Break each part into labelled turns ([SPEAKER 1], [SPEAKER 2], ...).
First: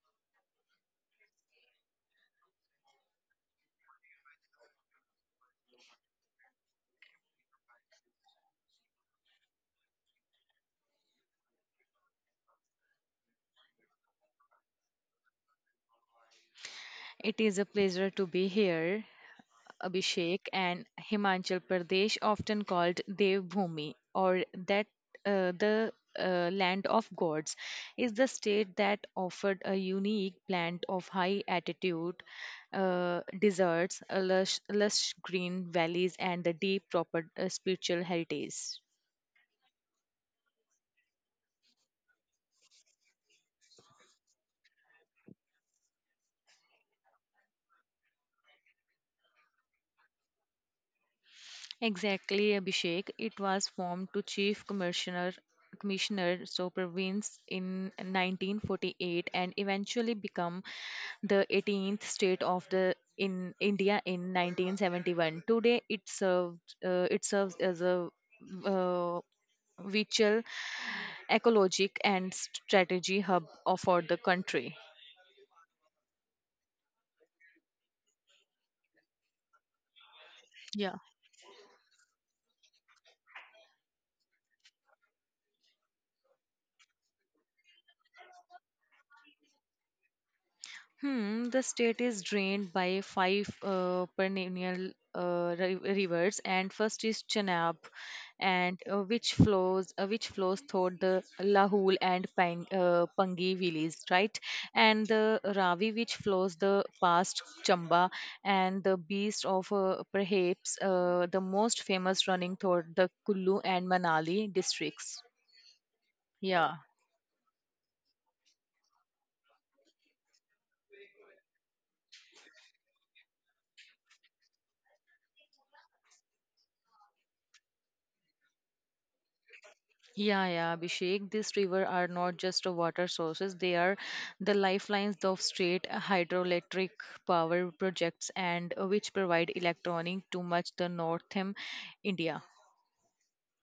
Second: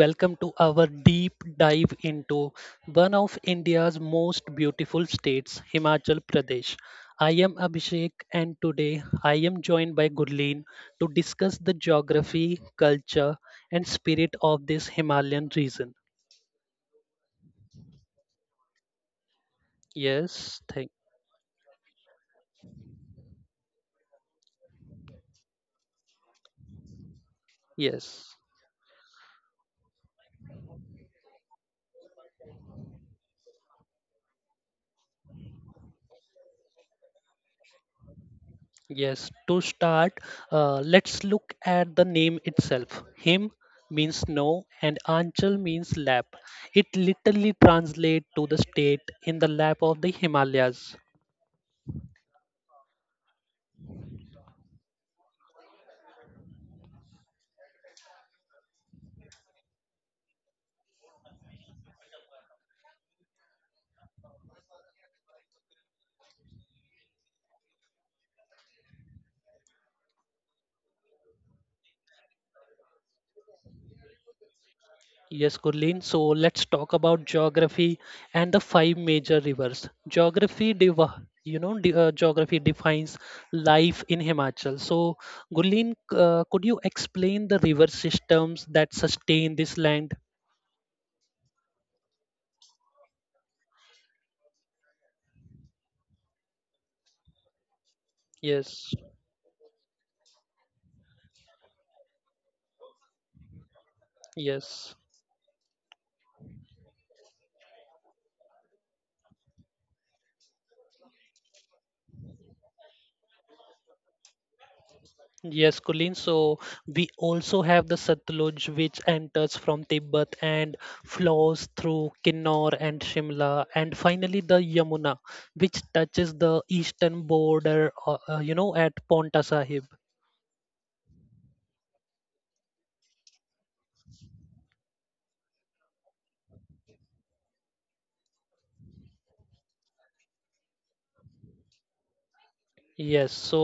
[SPEAKER 1] welcome to our deep dive into one of India's most beautiful states, Himachal Pradesh. I am Abhishek and today I am joined by Gurleen to discuss the geography, culture and spirit of this Himalayan region.
[SPEAKER 2] It is a pleasure to be here, Abhishek,
[SPEAKER 1] Yes,
[SPEAKER 2] and
[SPEAKER 1] thank
[SPEAKER 2] Himachal Pradesh, often called Devbhumi or that the land of gods, is the
[SPEAKER 1] yes.
[SPEAKER 2] state that offered a unique blend of high altitude deserts, a lush green valleys, and the deep proper spiritual heritage.
[SPEAKER 1] Yes, to start, let's look at the name itself. Him means no, and Anchal means lap. It literally translates to the state in the lap of the Himalayas.
[SPEAKER 2] Exactly, Abhishek. It was formed to Chief Commissioner so province in 1948 and eventually become the 18th state of the in India in 1971. Today, it serves as a uh, vital ecologic and strategy hub of- for the country.
[SPEAKER 1] Yes, Gurleen. So let's talk about geography and the five major rivers. Geography, div- you know, de- Geography defines life in Himachal. So, Gurleen, could you explain the river systems that sustain this land?
[SPEAKER 2] Hmm, the state is drained by five perennial rivers, and first is Chenab, and
[SPEAKER 1] Yes,
[SPEAKER 2] which flows through the Lahul and Pangi valleys, right?
[SPEAKER 1] yes.
[SPEAKER 2] And the Ravi, which flows the past Chamba, and the Beast of perhaps the most famous running through the Kullu and Manali districts.
[SPEAKER 1] Yes, Kulin. So
[SPEAKER 2] Yeah.
[SPEAKER 1] we also have the Satluj, which enters from Tibet and flows through Kinnor and Shimla, and finally the Yamuna, which touches the eastern border, at Paonta Sahib.
[SPEAKER 2] Yeah, yeah, Abhishek. These rivers are not just a water sources; they are the lifelines of state hydroelectric power projects, and which provide electronic to much the northern India.
[SPEAKER 1] Yes, so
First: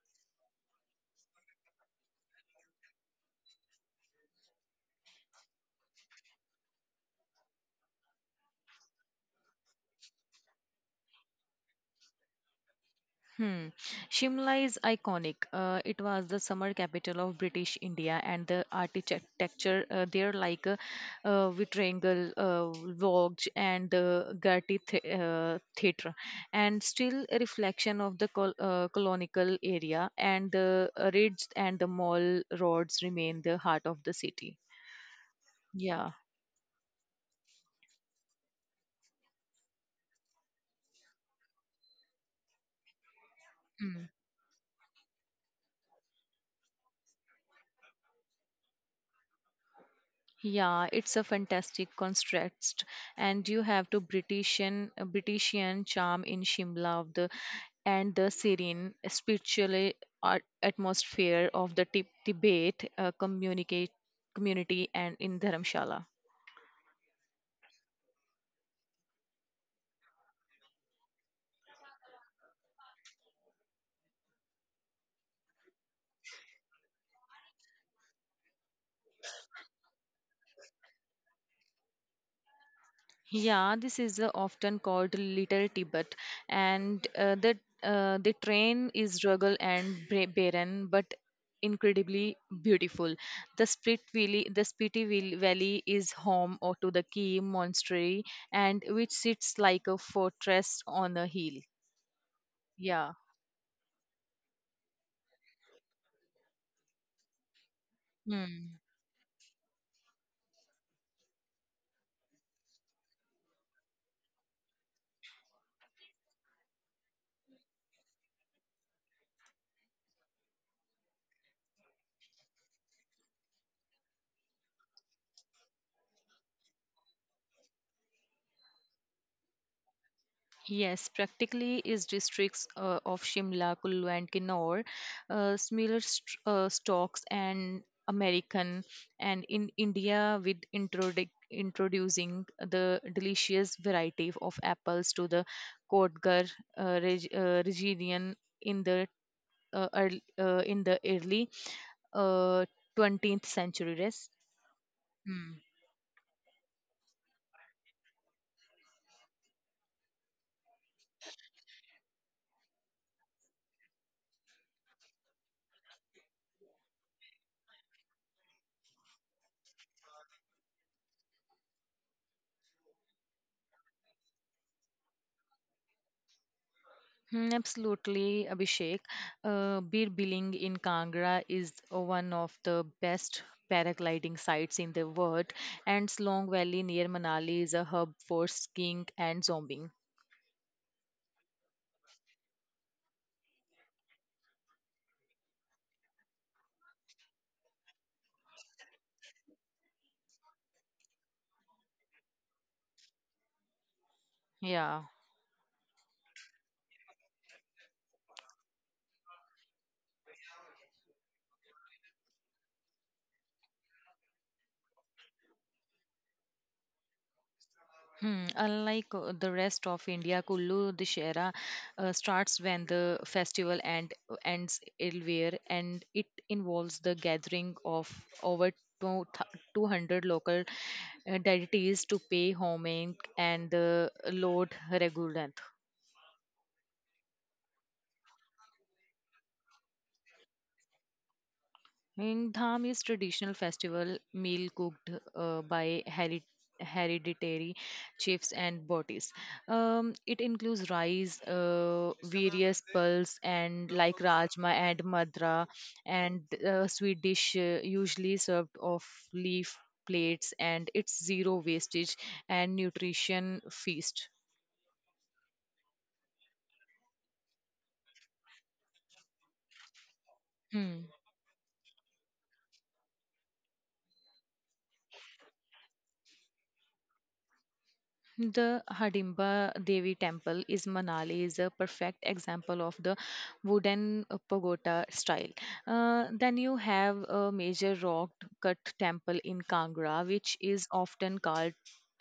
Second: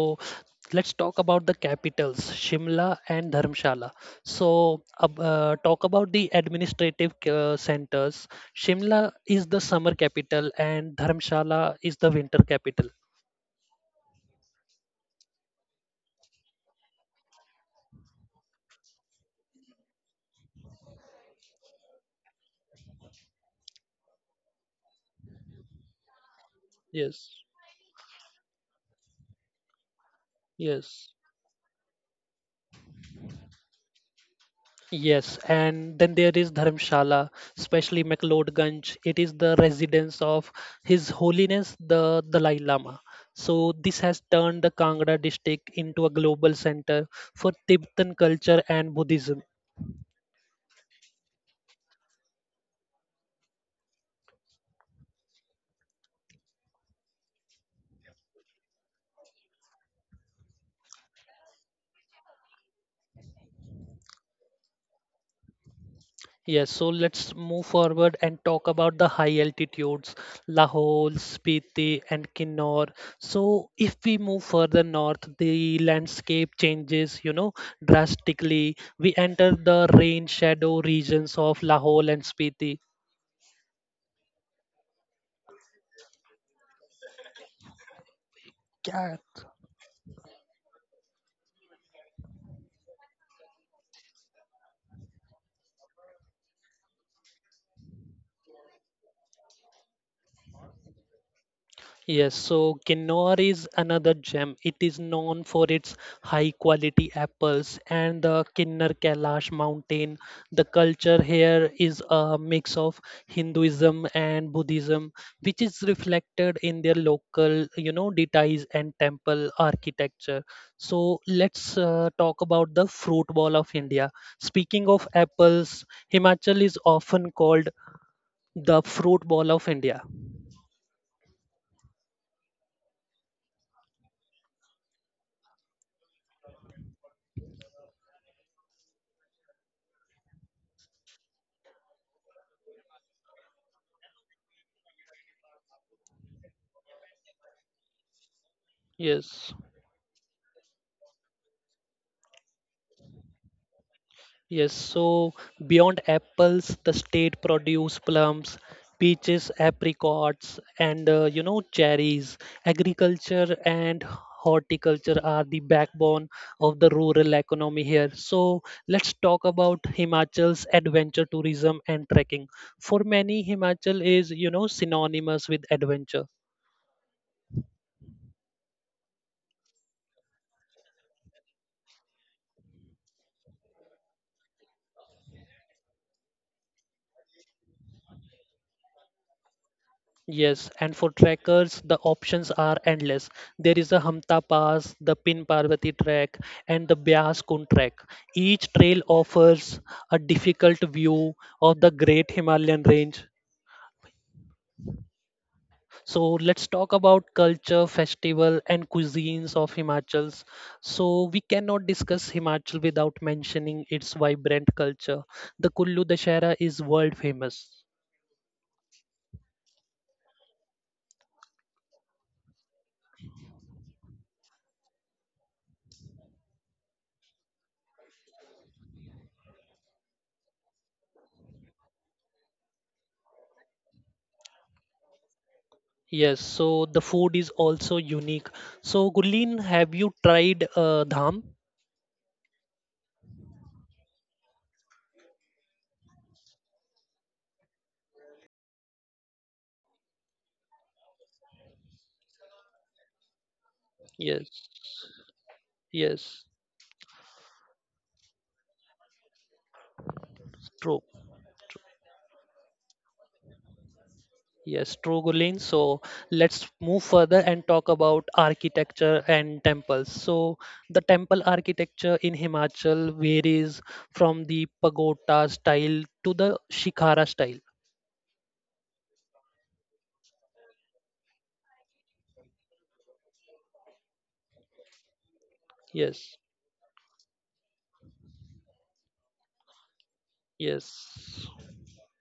[SPEAKER 1] let's talk about the capitals, Shimla and Dharamshala. So, talk about the administrative centers. Shimla is the summer capital, and Dharamshala is the winter capital.
[SPEAKER 2] Hmm. Shimla is iconic. It was the summer capital of British India, and the architecture there, like Vitrangle Lodge and the Gatti Theatre, and still a
[SPEAKER 1] Yes.
[SPEAKER 2] reflection of the colonial area. And the
[SPEAKER 1] Yes.
[SPEAKER 2] ridge and the mall roads remain the heart of the city.
[SPEAKER 1] Yes, and
[SPEAKER 2] Yeah.
[SPEAKER 1] then there is Dharamshala, especially McLeodganj. It is the residence of His Holiness the Dalai Lama. So this
[SPEAKER 2] Hmm.
[SPEAKER 1] has turned the Kangra district into a global center for Tibetan culture and Buddhism.
[SPEAKER 2] Yeah, it's a fantastic contrast, and you have to Britishian charm in Shimla of the and the serene spiritual atmosphere of the Tib- Tibet communicate community and in Dharamshala.
[SPEAKER 1] Yes, so let's move forward and talk about the high altitudes, Lahore, Spiti, and Kinnor. So, if we move further north, the landscape changes, you know, drastically. We enter the rain shadow regions of Lahore and Spiti.
[SPEAKER 2] Yeah, this is often called Little Tibet, and the train
[SPEAKER 1] Yeah.
[SPEAKER 2] is rugged and barren, but incredibly beautiful. The Spiti Valley is home or to the Key Monastery, and which sits like a fortress on a hill.
[SPEAKER 1] Yes, so
[SPEAKER 2] Yeah.
[SPEAKER 1] Kinnaur is another gem. It is known for its high quality apples and the
[SPEAKER 2] Hmm.
[SPEAKER 1] Kinnar Kailash mountain. The culture here is a mix of Hinduism and Buddhism, which is reflected in their local, you know, deities and temple architecture. So let's talk about the fruit ball of India. Speaking of apples, Himachal is often called the fruit ball of India.
[SPEAKER 2] Yes, practically is districts of Shimla, Kullu, and Kinnaur, similar stocks and American, and in India with introducing the delicious variety of apples to the Kotgarh region in the
[SPEAKER 1] Yes.
[SPEAKER 2] in the early uh, 20th century. Yes.
[SPEAKER 1] Yes, so
[SPEAKER 2] Hmm.
[SPEAKER 1] beyond apples, the state produce plums, peaches, apricots, and you know cherries. Agriculture and horticulture are the backbone of the rural economy here. So let's talk about Himachal's adventure tourism and trekking. For many, Himachal is you know synonymous with adventure.
[SPEAKER 2] Mm, Absolutely, Abhishek. Bir Biling in Kangra is one of the best paragliding sites in the world, and Slong Valley near Manali is a hub for skiing and zombing.
[SPEAKER 1] Yes, and for trekkers, the options are endless. There is a Hamta Pass, the Pin Parvati Trek, and the Byas Kun Trek. Each trail offers a difficult view of the Great Himalayan Range.
[SPEAKER 2] Yeah.
[SPEAKER 1] So let's talk about culture, festival, and cuisines of Himachals. So we cannot discuss Himachal without mentioning its vibrant culture. The Kullu Dashera is world famous.
[SPEAKER 2] Hmm, unlike the rest of India, Kullu Dussehra starts when the festival end, ends earlier, and it involves the gathering of over two 200 local deities to pay homage and the Lord Raghunath.
[SPEAKER 1] Yes, so the food is also unique. So, Gulin, have you tried dham?
[SPEAKER 2] And Dham is traditional festival meal cooked by hereditary chiefs and bodies. It includes rice, various pulses, and like
[SPEAKER 1] Yes,
[SPEAKER 2] rajma and madra, and
[SPEAKER 1] yes,
[SPEAKER 2] sweet dish usually served off leaf plates, and
[SPEAKER 1] true.
[SPEAKER 2] it's zero wastage and nutrition feast.
[SPEAKER 1] Yes, true, Gulin. So, let's move further and talk about architecture and temples. So, the
[SPEAKER 2] Hmm.
[SPEAKER 1] temple architecture in Himachal varies from the pagoda style to the shikhara style.
[SPEAKER 2] The Hardimba Devi Temple is Manali is a perfect example of the wooden pagoda style.
[SPEAKER 1] Yes,
[SPEAKER 2] Then you have a major rock cut temple in Kangra, which is often
[SPEAKER 1] yes.
[SPEAKER 2] called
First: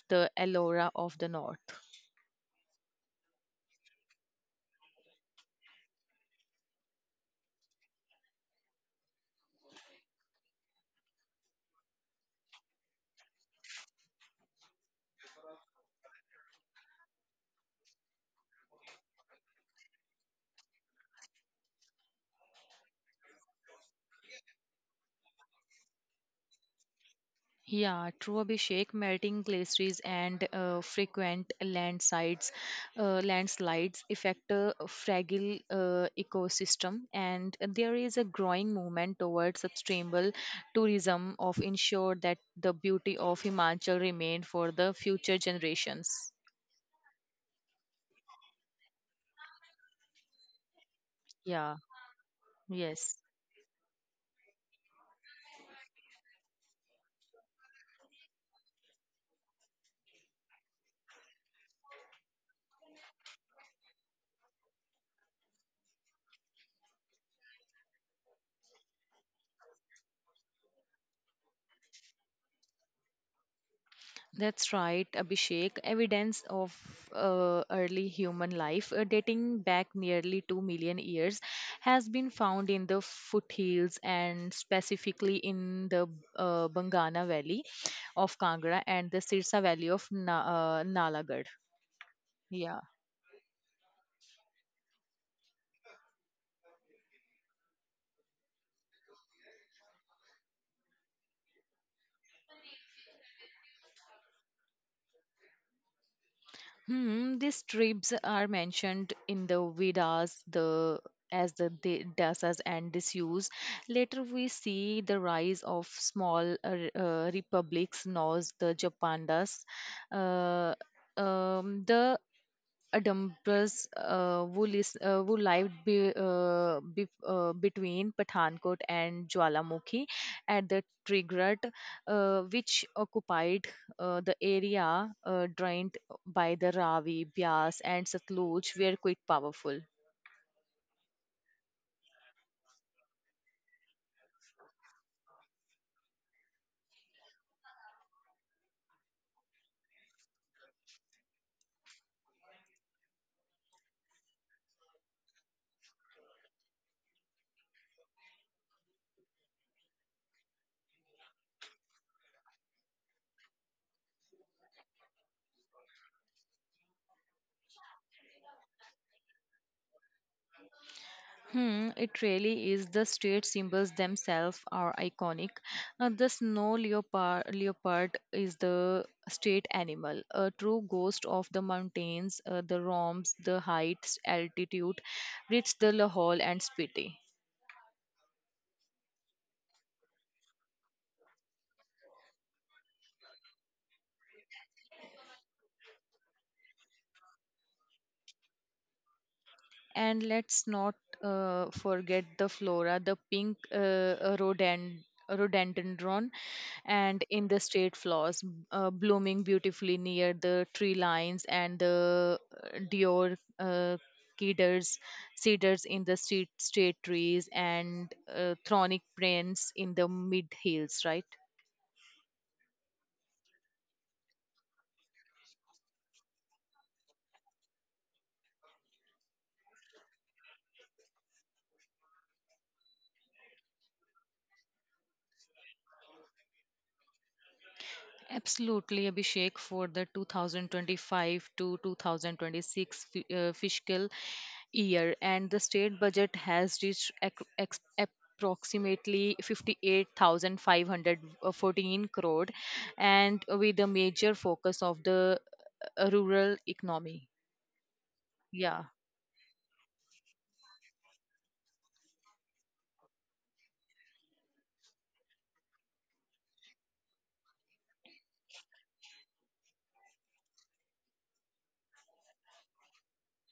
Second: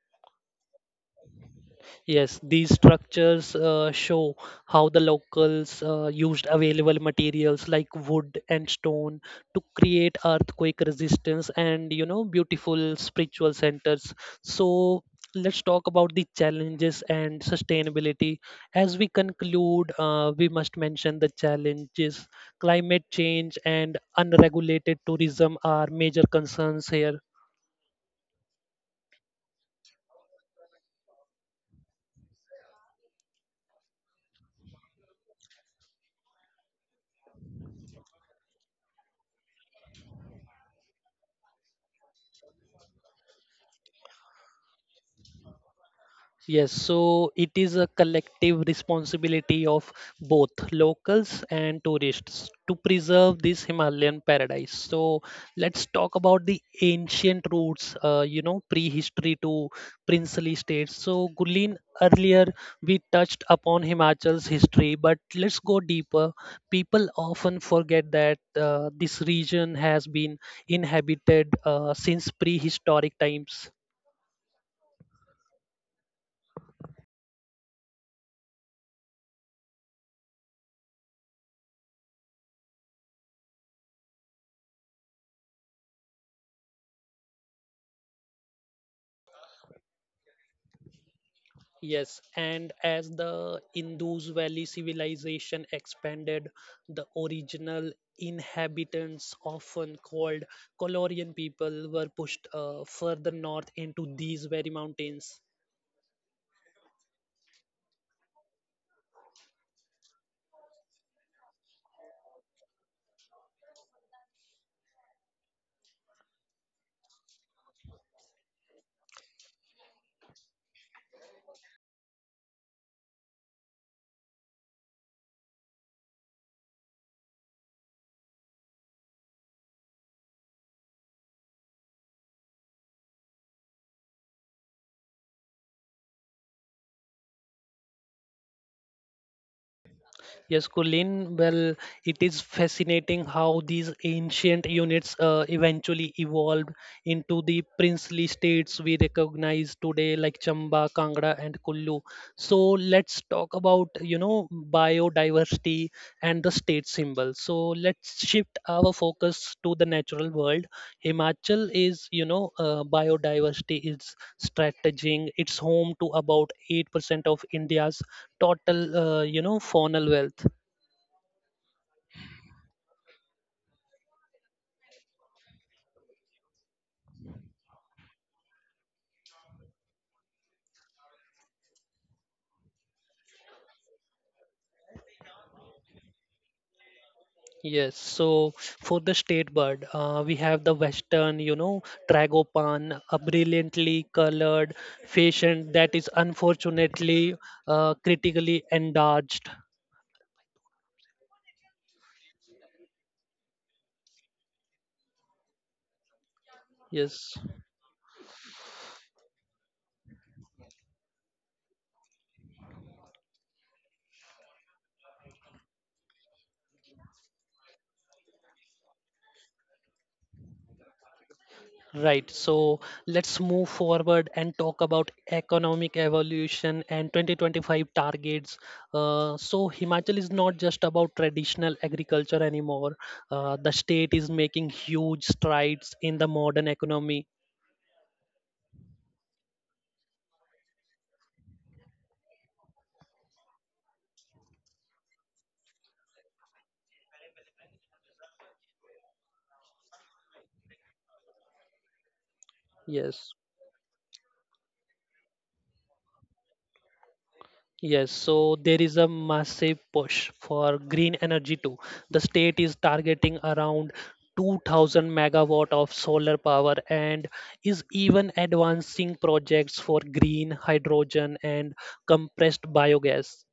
[SPEAKER 2] the Ellora of the North.
[SPEAKER 1] Yes, these structures show how the locals used available materials like wood and stone to create earthquake resistance and you know beautiful spiritual centers. So let's talk about the challenges and sustainability. As we conclude, we must mention the challenges. Climate change and unregulated tourism are major concerns here.
[SPEAKER 2] Yeah, true Abhishek, melting glaciers and frequent landslides affect a fragile ecosystem, and there is a growing movement towards sustainable tourism of ensure that the beauty of Himachal remain for the future generations.
[SPEAKER 1] Yes, so it is a collective responsibility of both locals
[SPEAKER 2] Yeah,
[SPEAKER 1] and tourists to
[SPEAKER 2] yes.
[SPEAKER 1] preserve this Himalayan paradise. So let's talk about the ancient roots, you know, prehistory to princely states. So Gulin, earlier we touched upon Himachal's history, but let's go deeper. People often forget that this region has been inhabited since prehistoric times.
[SPEAKER 2] That's right, Abhishek. Evidence of early human life dating back nearly 2 million years has been found in the foothills and specifically in the Bangana Valley of Kangra and the Sirsa Valley of Nalagarh.
[SPEAKER 1] Yes, and
[SPEAKER 2] Yeah.
[SPEAKER 1] as the Indus Valley civilization expanded, the original inhabitants, often called Colorian people, were pushed further north into these very mountains.
[SPEAKER 2] Hmm, these tribes are mentioned in the Vedas the as the dasas and disuse. Later, we see the rise of small republics, known as the Japandas. Uh, the a dumpers who lived between Pathankot and Jwalamukhi at the Trigrat, which occupied the area drained by the Ravi, Bias, and Satluj, were quite powerful.
[SPEAKER 1] Yes, Colin, well, it is fascinating how these ancient units eventually evolved into the princely states we recognize today, like Chamba, Kangra, and Kullu. So let's talk about, you know, biodiversity and the state symbol. So let's shift our focus to the natural world. Himachal is, you know, biodiversity is strategizing. It's home to about 8% of India's total, you know, faunal wealth.
[SPEAKER 2] Hmm, it really is. The state symbols themselves are iconic. The snow leopard is the state animal, a true ghost of the mountains, the roms, the heights, altitude, reached the Lahore and Spiti.
[SPEAKER 1] Yes, so for the state bird, we have the western, you know, tragopan, a brilliantly colored patient that is unfortunately critically endangered.
[SPEAKER 2] And let's not forget the flora, the pink rhododendron, and
[SPEAKER 1] Yes.
[SPEAKER 2] in the state flowers blooming beautifully near the tree lines and the Dior cedars, cedars in the street, state trees, and thronic prints in the mid hills, right?
[SPEAKER 1] Right. So let's move forward and talk about economic evolution and 2025 targets. So Himachal is not just about traditional agriculture anymore. The state is making huge strides in the modern economy.
[SPEAKER 2] Absolutely, Abhishek, for the 2025 to 2026 fiscal year, and the state budget has reached approximately 58,514 crore,
[SPEAKER 1] Yes.
[SPEAKER 2] and with a major focus of the rural economy.
[SPEAKER 1] Yes, so there
[SPEAKER 2] Yeah.
[SPEAKER 1] is a massive push for green energy too. The state is targeting around 2,000 megawatt of solar power and is even advancing projects for green hydrogen and compressed biogas.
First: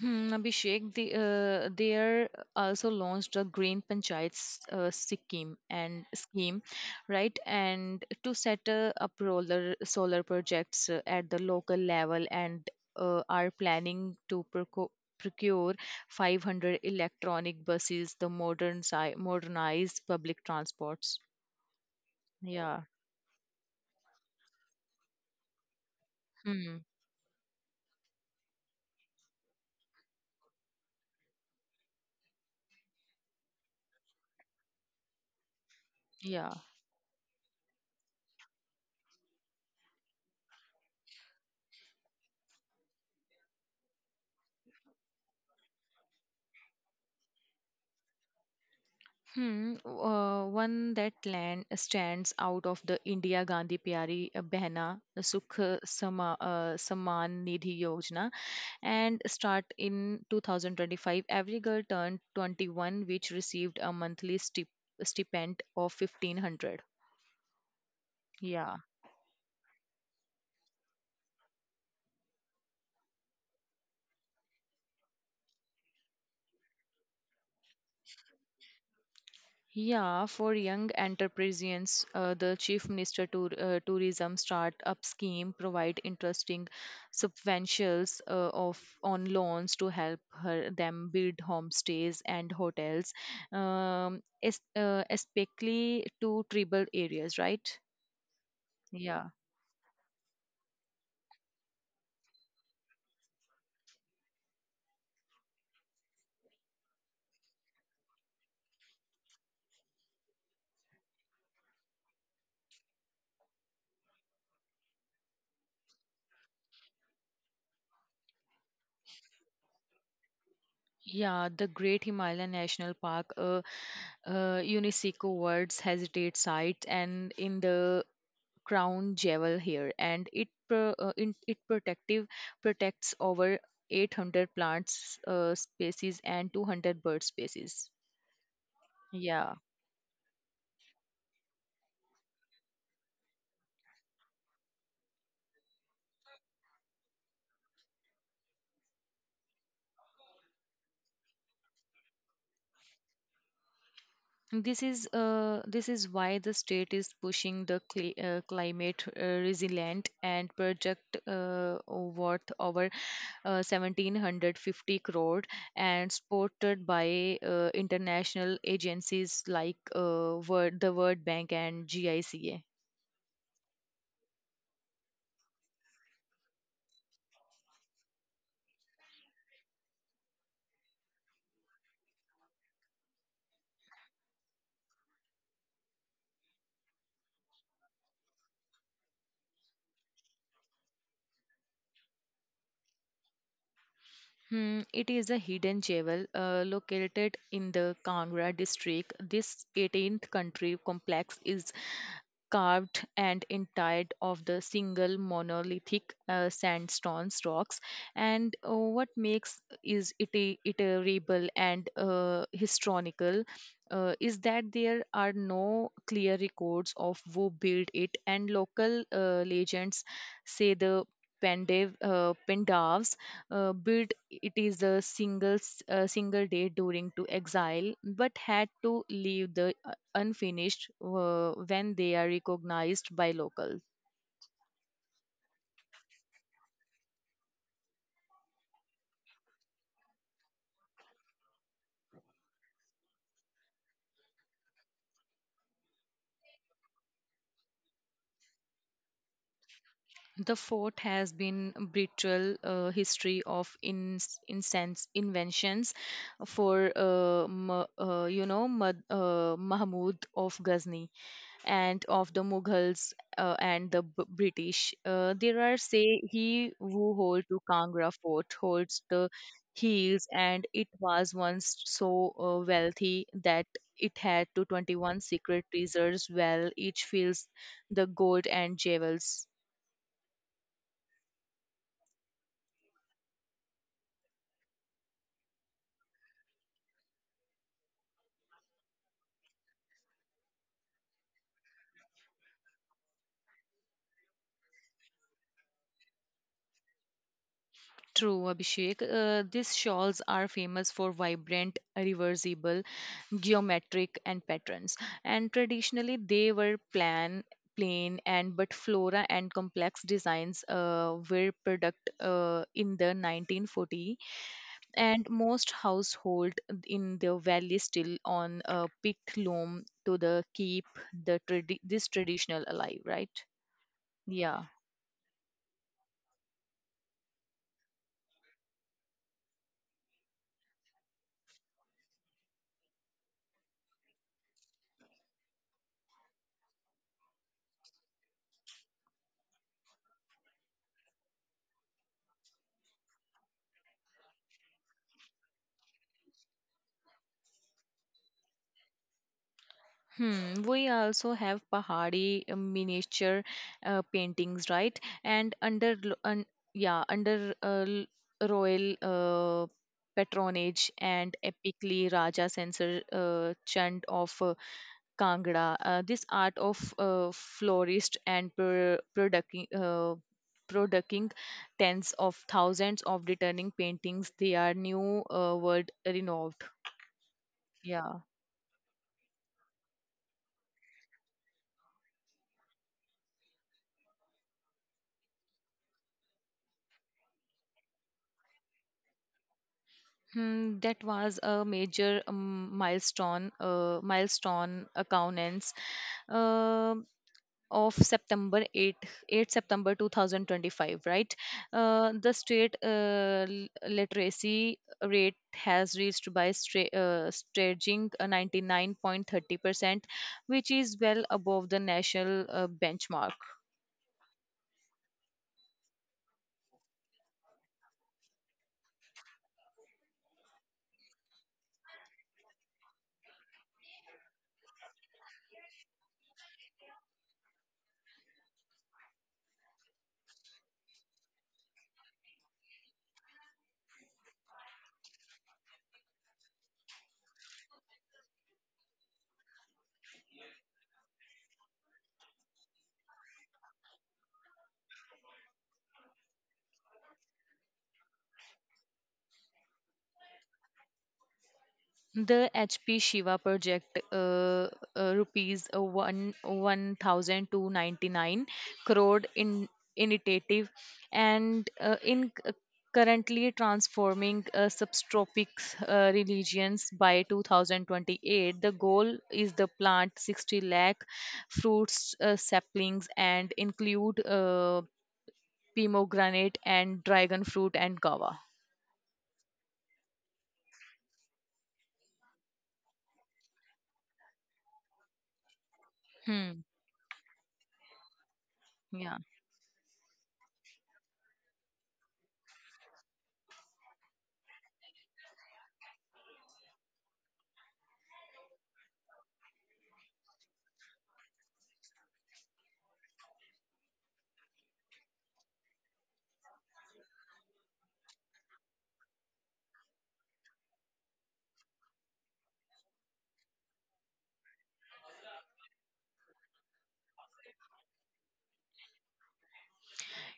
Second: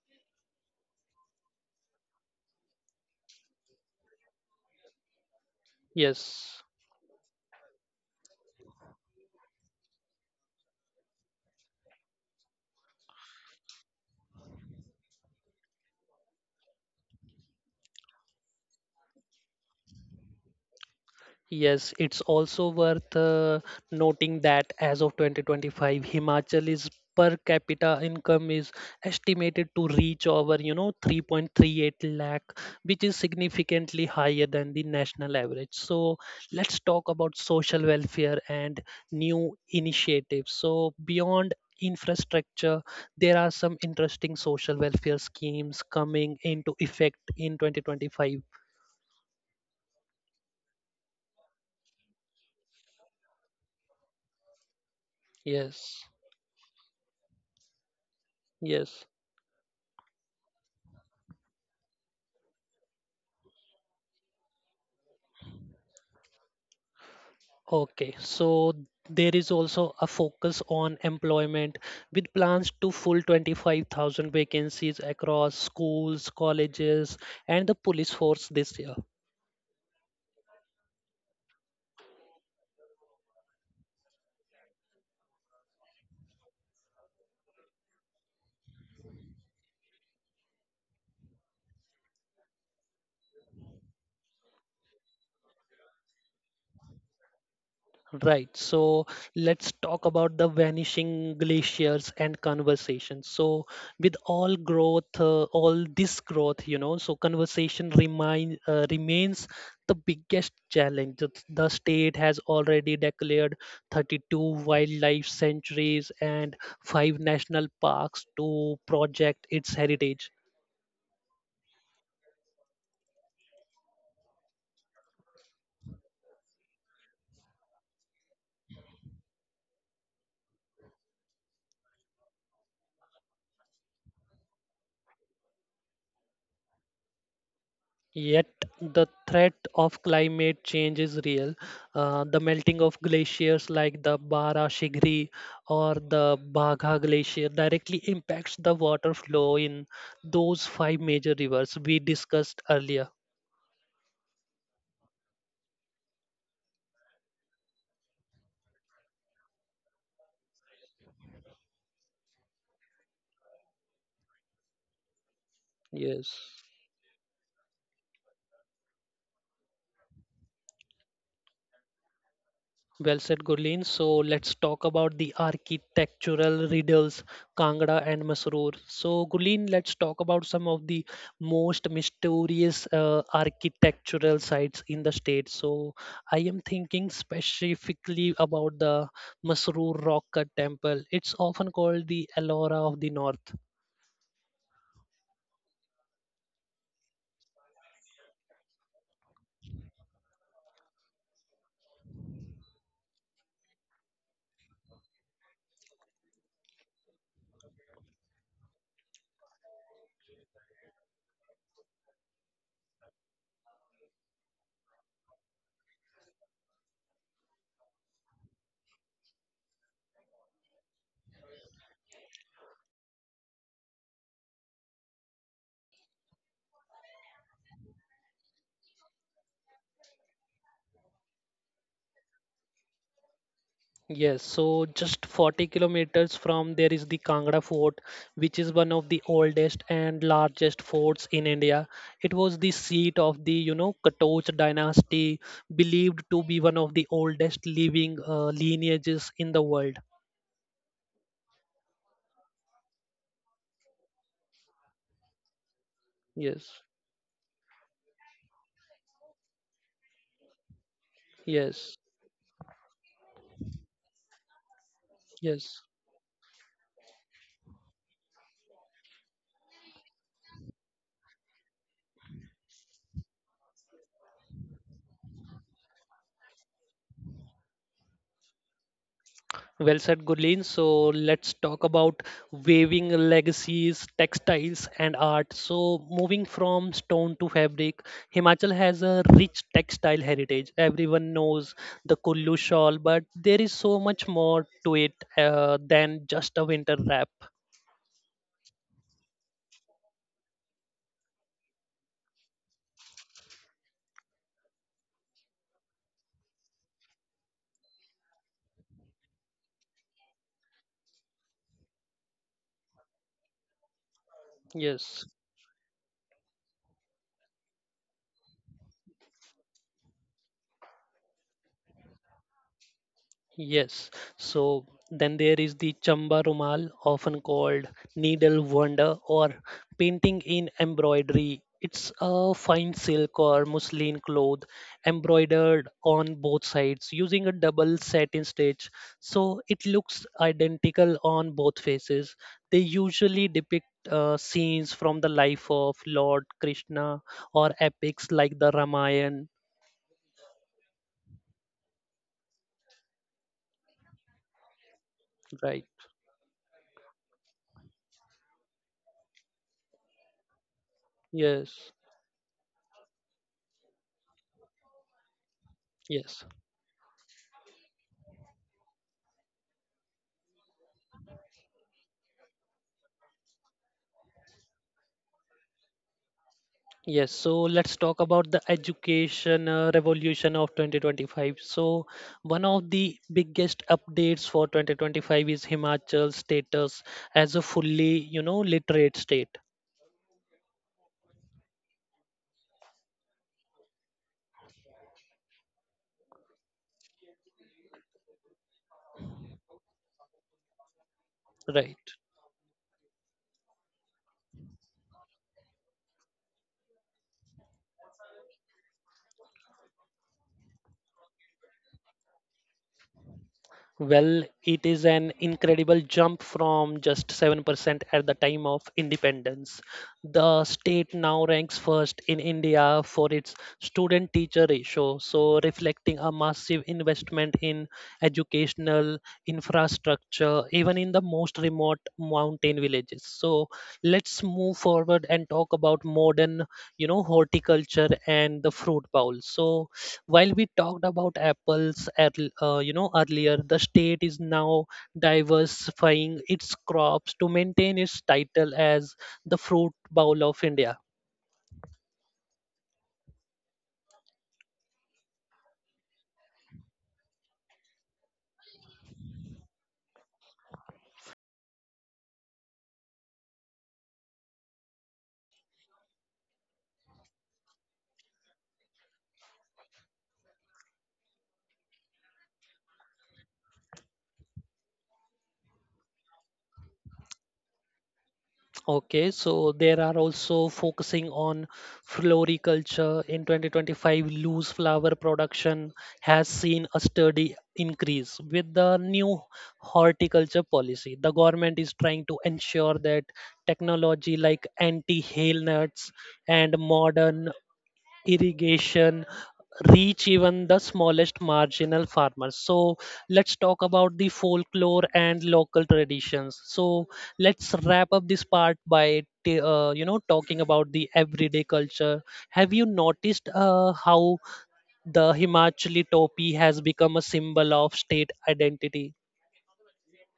[SPEAKER 2] Hmm, Abhishek, they, there also launched a Green Panchayat Sikkim and scheme,
[SPEAKER 1] Yes.
[SPEAKER 2] right? And to set up roller solar projects at the local level, and are planning to procure 500 electronic buses, the modernized public transports.
[SPEAKER 1] Yes, it's also
[SPEAKER 2] Yeah.
[SPEAKER 1] worth noting that as of 2025,
[SPEAKER 2] Hmm.
[SPEAKER 1] Himachal's per capita income is estimated to reach over, you know, 3.38 lakh, which is significantly higher than the national average. So
[SPEAKER 2] Yeah.
[SPEAKER 1] let's talk about social welfare and new initiatives. So beyond infrastructure, there are some interesting social welfare schemes coming into effect in 2025.
[SPEAKER 2] Hmm, one that land stands out of the India Gandhi Pyari Behna uh, Sukh
[SPEAKER 1] Yes,
[SPEAKER 2] Sama, uh, Saman Nidhi Yojana
[SPEAKER 1] yes.
[SPEAKER 2] and start in 2025. Every girl turned 21, which received a monthly stipend of 1500.
[SPEAKER 1] Okay, so
[SPEAKER 2] Yeah.
[SPEAKER 1] there is also a focus on employment with plans to full 25,000 vacancies across schools, colleges, and the police force this year.
[SPEAKER 2] Yeah, for young entrepreneurs, the Chief Minister Tourism Startup Scheme provide interesting subventions of on loans to help her, them build homestays and hotels, especially to tribal areas, right?
[SPEAKER 1] Right. So
[SPEAKER 2] Yeah.
[SPEAKER 1] let's talk about the vanishing glaciers and conversation. So with all growth, all this growth, you know, so remains the biggest challenge. The state has already declared 32 wildlife sanctuaries and five national parks to project its heritage.
[SPEAKER 2] Yeah, the Great Himalayan National Park, a UNESCO World Heritage Site, and in the crown jewel here, and it pro- in, it protective protects over 800 plants species and 200 bird species.
[SPEAKER 1] Yet the threat
[SPEAKER 2] Yeah,
[SPEAKER 1] of climate change is real. The melting of glaciers like the Bara Shigri or the Bagha Glacier directly impacts the water flow in those five major rivers we discussed earlier.
[SPEAKER 2] this is why the state is pushing the climate resilient and project worth over 1750 crore and
[SPEAKER 1] Yes.
[SPEAKER 2] supported by international agencies like the World Bank and GICA.
[SPEAKER 1] Well said, Gurleen. So let's talk about the architectural riddles, Kangra and Masroor. So, Gurleen, let's talk about some of the most mysterious architectural sites in the state. So, I am thinking specifically about the Masroor Rock Cut Temple. It's often called the Ellora of the North.
[SPEAKER 2] Hmm, it is a hidden jewel located in the Kangra district. This 18th country complex is carved and entirely of the single monolithic sandstone rocks. And what makes is it iterable and historical is that there are no clear records of who built it, and local legends say the Pandavs built it is a single day during to exile but had to leave the unfinished when they are recognized by locals.
[SPEAKER 1] Yes, so just 40 kilometers from there is the Kangra Fort, which is one of the oldest and largest forts in India. It was the seat of the, you know, Katoch dynasty, believed to be one of the oldest living lineages in the world.
[SPEAKER 2] The fort has been brutal history of incense inventions
[SPEAKER 1] Yes,
[SPEAKER 2] for mahmud of ghazni
[SPEAKER 1] yes,
[SPEAKER 2] and of the Mughals and the British. There are
[SPEAKER 1] yes.
[SPEAKER 2] say he who holds to Kangra fort holds the heels, and it was once so wealthy that it had to 21 secret treasures well each fills the gold and jewels.
[SPEAKER 1] Well said, Gurleen. So let's talk about weaving legacies, textiles, and art. So moving from stone to fabric, Himachal has a rich textile heritage. Everyone knows the Kullu shawl, but there is so much more to it than just a winter wrap.
[SPEAKER 2] True, Abhishek. These shawls are famous for vibrant, reversible geometric and patterns and traditionally they were plan plain and but flora and complex designs were product in the 1940 and
[SPEAKER 1] Yes.
[SPEAKER 2] most household in the valley still on picked loam to the keep the this traditional alive, right?
[SPEAKER 1] Yes,
[SPEAKER 2] Yeah.
[SPEAKER 1] so then there is the Chamba Rumal, often called needle wonder or painting in embroidery. It's a fine silk or muslin cloth embroidered on both sides using a double satin stitch, so it looks identical on both faces. They usually depict scenes from the life of Lord Krishna or epics like the Ramayana,
[SPEAKER 2] Hmm, we also have Pahari miniature paintings, right? And
[SPEAKER 1] right?
[SPEAKER 2] under lo- un, yeah, under l- royal patronage and
[SPEAKER 1] Yes,
[SPEAKER 2] epically Raja Censor Chand of Kangra, this
[SPEAKER 1] yes.
[SPEAKER 2] art of florist and producing tens of thousands of returning paintings, they are new world renowned.
[SPEAKER 1] Yes, so let's talk
[SPEAKER 2] Yeah.
[SPEAKER 1] about the education revolution of 2025. So, one of the biggest updates for 2025 is Himachal's status as a fully, you know, literate state,
[SPEAKER 2] Hmm, that was a major milestone accountants uh, of September 8, 8 September 2025, right?
[SPEAKER 1] right?
[SPEAKER 2] The state literacy rate has reached by staging 99.30%, which is well above the national benchmark.
[SPEAKER 1] Well, it is an incredible jump from just 7% at the time of independence. The state now ranks first in India for its student teacher ratio, so reflecting a massive investment in educational infrastructure, even in the most remote mountain villages. So let's move forward and talk about modern, you know, horticulture and the fruit bowl. So while we talked about apples at, you know earlier, the state is now diversifying its crops to maintain its title as the fruit bowl of India.
[SPEAKER 2] The HP Shiva project, rupees one one thousand two ninety nine crore in initiative, and currently transforming subtropic religions by 2028. The goal is the plant 60 lakh fruits saplings and include pomegranate and dragon fruit and guava.
[SPEAKER 1] Okay, so there are also focusing on floriculture in 2025. Loose flower production has
[SPEAKER 2] Hmm.
[SPEAKER 1] seen a steady increase. With the
[SPEAKER 2] Yeah.
[SPEAKER 1] new horticulture policy, the government is trying to ensure that technology like anti hail nuts and modern irrigation reach even the smallest marginal farmers. So let's talk about the folklore and local traditions. So let's wrap up this part by you know talking about the everyday culture. Have you noticed how the himachali topi has become a symbol of state identity?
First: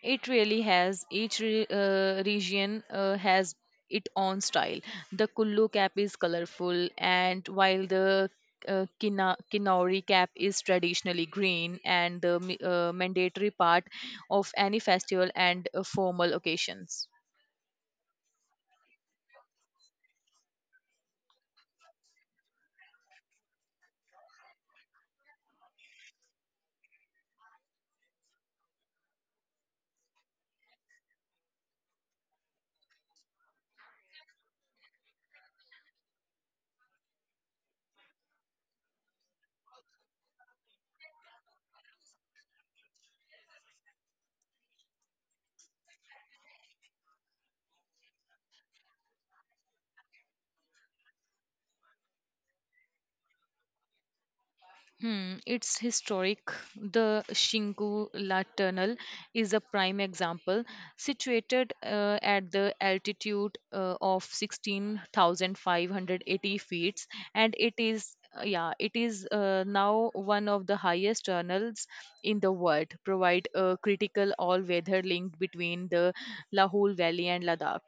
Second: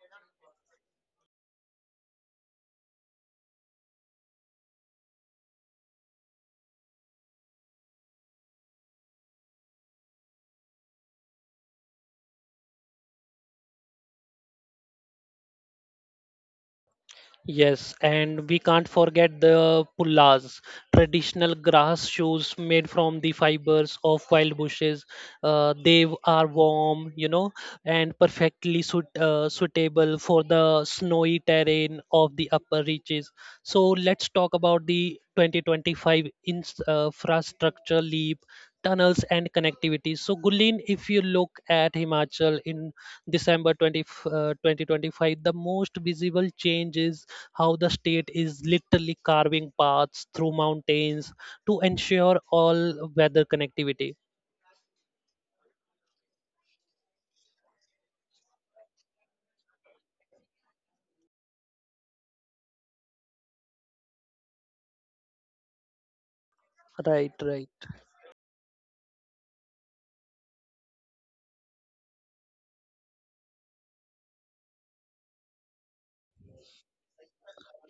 [SPEAKER 2] It really has. Each region has its own style. The Kullu cap is colorful, and while the Kinauri cap is traditionally green, and the mandatory part of any festival and formal occasions.
[SPEAKER 1] Yes, and we can't forget the pullas, traditional grass shoes made from the fibers of wild bushes. Are warm, you know, and suitable for the snowy terrain of the upper reaches. So let's talk about the 2025 infrastructure leap, tunnels and connectivity. So Gulin, if you look at Himachal in December 20, 2025, the most visible change is how the state is literally carving paths through mountains to ensure all weather connectivity.
[SPEAKER 2] Hmm, it's historic. The Shingula Tunnel is a prime example, situated at the altitude of 16,580 feet,
[SPEAKER 1] Right,
[SPEAKER 2] and
[SPEAKER 1] right.
[SPEAKER 2] it is now one of the highest tunnels in the world. Provide a critical all-weather link between the Lahul Valley and Ladakh.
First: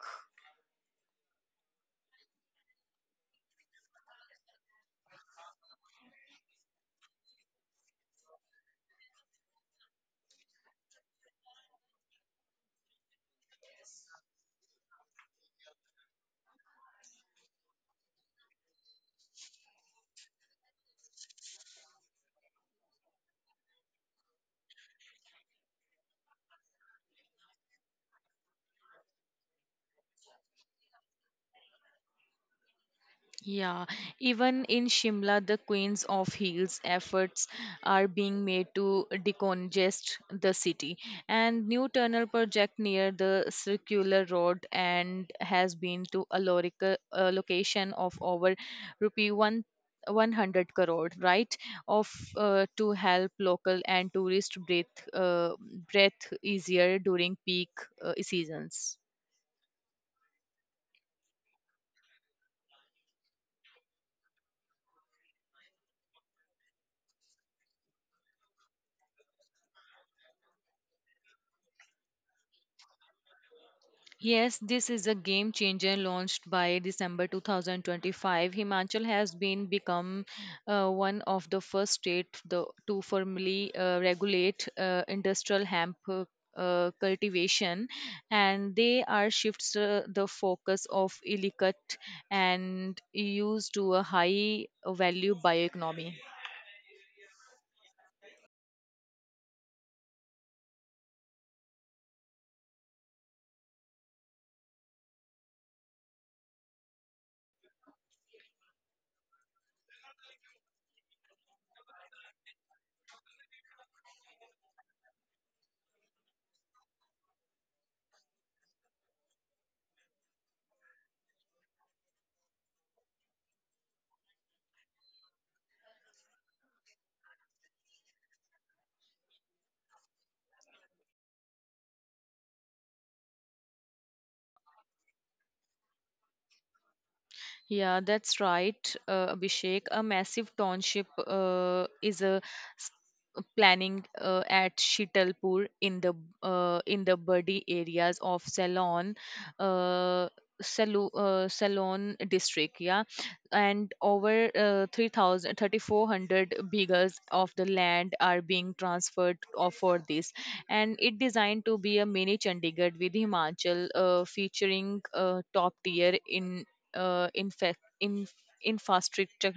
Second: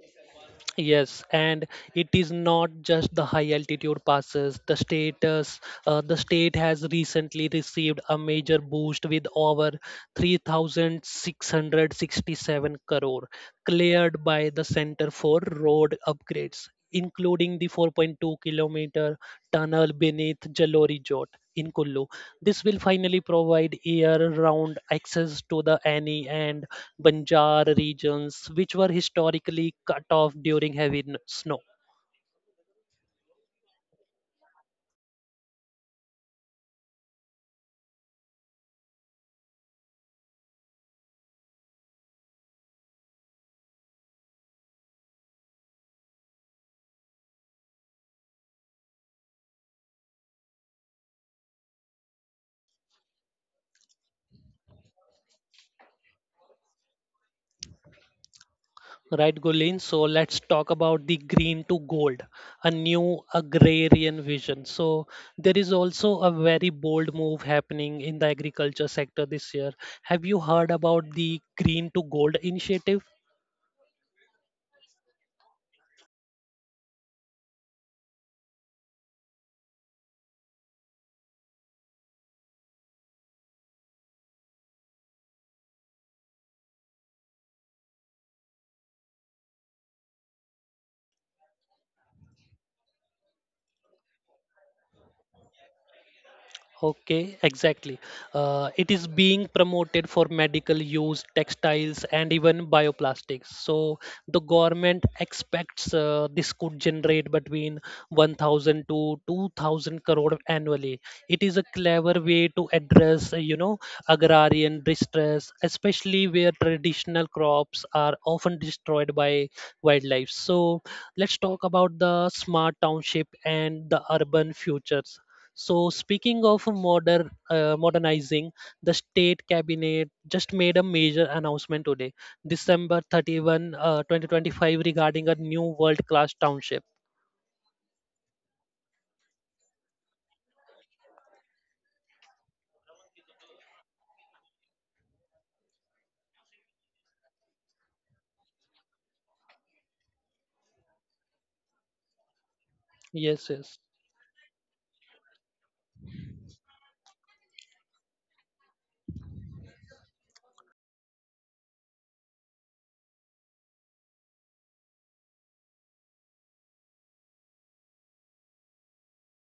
[SPEAKER 1] Yes, and it is not just the high altitude passes. The state has recently received a major boost with over 3,667 crore cleared by the Center for Road Upgrades, including the 4.2-kilometer tunnel beneath Jalori Jot in Kullu. This will finally provide year-round access to the Ani and Banjar regions, which were historically cut off during heavy snow.
[SPEAKER 2] Yeah, even in Shimla, the Queens of Hills efforts are being made to decongest the city. And new tunnel project near the circular road and has been to a location of over rupee one. 100 crore, right? Of to help local and tourist breathe uh, breath easier during peak seasons.
[SPEAKER 1] Right, Gulin? So let's talk about the green to gold, a new agrarian vision. So there is also a very bold move happening in the agriculture sector this year. Have you heard about the green to gold initiative?
[SPEAKER 2] Yes, this is a game changer launched by December 2025. Himachal has been become one of the first state to formally regulate industrial hemp cultivation and they are shifts the focus of illicit and use to a high value bioeconomy.
[SPEAKER 1] Okay, exactly. It is being promoted for medical use, textiles, and even bioplastics. So the government expects this could generate between 1,000 to 2,000 crore annually. It is a clever way to address, agrarian distress, especially where traditional crops are often destroyed by wildlife. So let's talk about the smart township and the urban future. So speaking of modernizing, the state cabinet just made a major announcement today, December 31, 2025, regarding a new world-class township.
[SPEAKER 2] Yeah, that's right, Abhishek. A massive township is a s- planning at Shitalpur in the Badi areas of Ceylon, uh, Ceylon district. Yeah,
[SPEAKER 1] Yes, yes.
[SPEAKER 2] and over 3,000 bigas of the land are being transferred for this, and it designed to be a mini Chandigarh with Himachal, featuring top tier in infrastructure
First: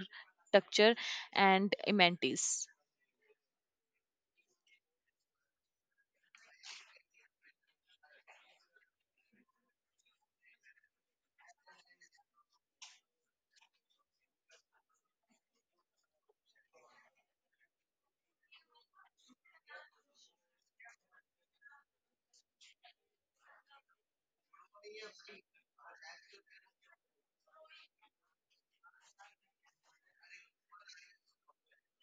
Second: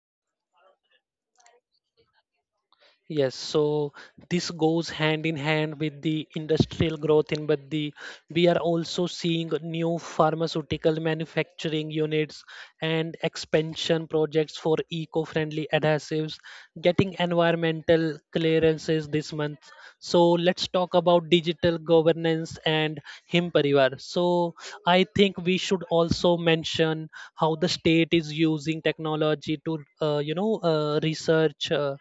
[SPEAKER 2] structure and amenities.
[SPEAKER 1] Yes, so this goes hand in hand with the industrial growth in Baddi. We are also seeing new pharmaceutical manufacturing units and expansion projects for eco-friendly adhesives, getting environmental clearances this month. So let's talk about digital governance and Him Parivar. So I think we should also mention how the state is using technology to, research. Uh,